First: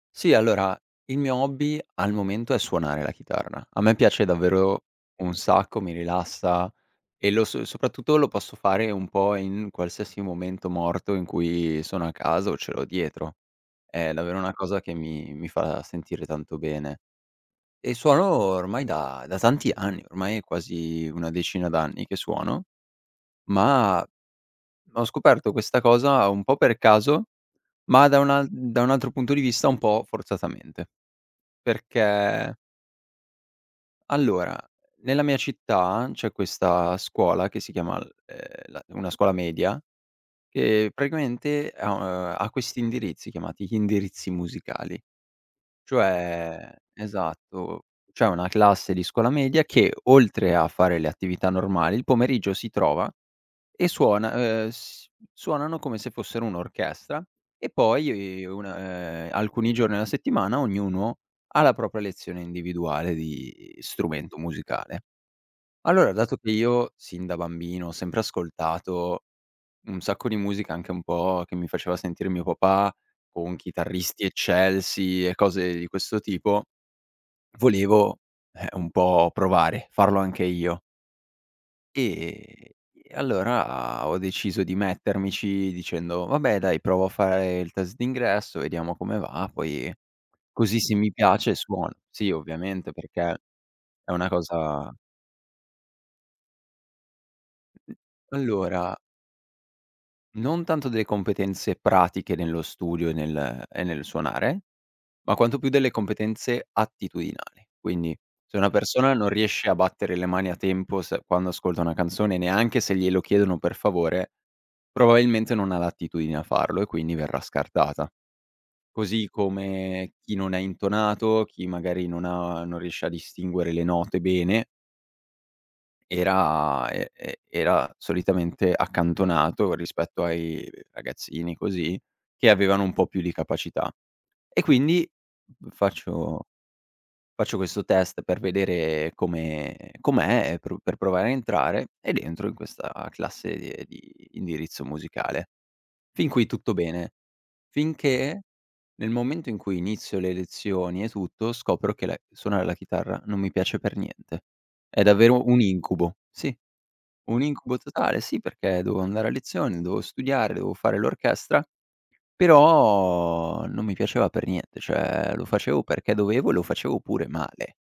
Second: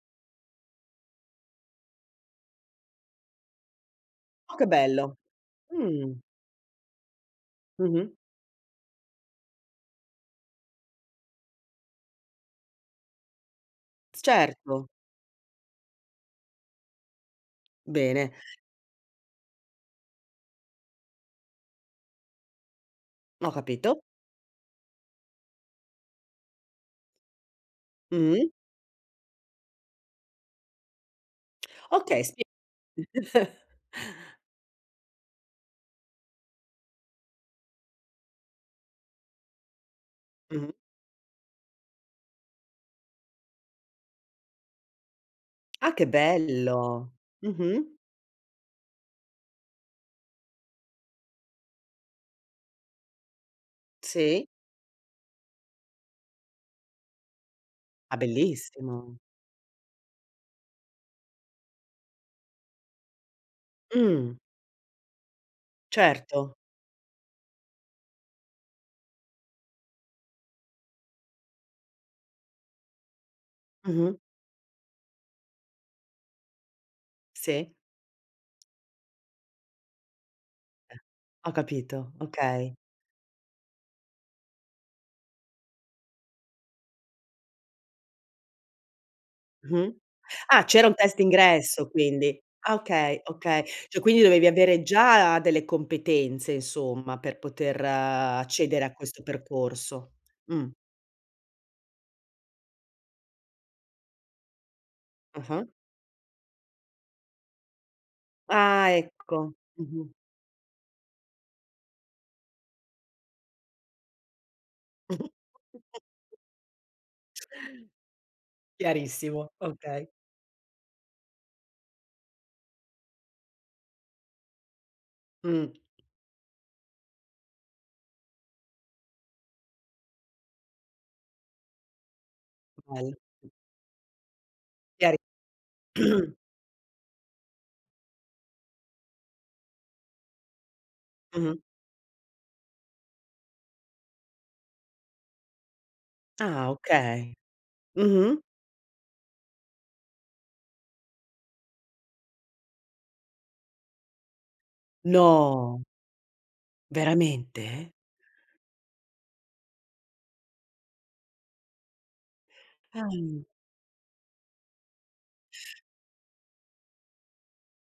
Sì, allora il mio hobby al momento è suonare la chitarra. A me piace Oh che davvero bello, un sacco, mi mh. rilassa e lo so Mh-mh. soprattutto lo posso fare un po' in qualsiasi momento morto in cui sono a casa o ce l'ho dietro. È S davvero una cosa certo. che mi mi fa sentire tanto bene. E suono Bene. ormai da da tanti anni, ormai è quasi una decina d'anni che suono, Ho capito. ma ho scoperto questa cosa un po' per caso, ma da un al Mh-mh. da un altro punto di vista un po' forzatamente. Okay, si Perché Allora, nella mia città c'è questa scuola che si chiama, ehm, la una scuola media, Mh-mh. che praticamente, ehm, ha questi indirizzi, chiamati indirizzi musicali. Ah che Cioè bello! esatto, Mh-mh. cioè una classe di scuola media che oltre a fare le attività normali, il pomeriggio si trova e suona, Sì. ehm, s suonano come se fossero un'orchestra e Ah, poi bellissimo. una, ehm, alcuni giorni alla settimana ognuno ha la propria lezione individuale di Mh. strumento musicale. Allora, dato che Certo. io sin da bambino ho sempre ascoltato un sacco di musica, anche un po' che mi faceva sentire mio papà, con Mh-mh. chitarristi eccelsi e cose di questo tipo, Sì. volevo, eh, un po' provare, farlo anche io. Eh. Ho capito, okay. E allora ho deciso di mettermici dicendo: "Vabbè dai, provo a fare il test d'ingresso, vediamo come va, poi Mh-mh. Ah, così c'era se un mi test piace d'ingresso suono". Sì, quindi. Ah ovviamente okay, perché okay. Cioè è quindi una dovevi avere cosa già delle competenze insomma per poter Mhmm, accedere a allora questo percorso. non Mh. tanto delle competenze pratiche nello studio e nel e nel suonare, ma quanto Ah-ah. più delle competenze attitudinali. Quindi se una Ah persona non ecco. riesce a Mh-mh. battere le mani a tempo se quando ascolta una canzone, neanche se glielo chiedono per favore, Mh-mh. probabilmente non ha l'attitudine a farlo e quindi verrà scartata. Così Chiarissimo, okay. come chi non è intonato, chi magari non ha non riesce a distinguere le note bene Mh. era e e era solitamente accantonato, rispetto ai ragazzini, così, che avevano un po' più di [unintelligible] capacità. E quindi Chiari faccio faccio questo test per vedere come com'è, e pru per provare a Mh-mh. entrare ed entro in questa classe di indirizzo musicale. Fin qui Ah tutto bene, okay. Mh-mh. finché nel momento in cui inizio le lezioni e tutto, scopro che le suonare la chitarra non mi piace per niente. È davvero un No. incubo, sì. Un incubo Veramente? totale, sì perché dovevo andare a lezione, dovevo studiare, dovevo fare l'orchestra, Dai. però non mi piaceva per niente, cioè lo facevo perché dovevo e lo facevo pure male.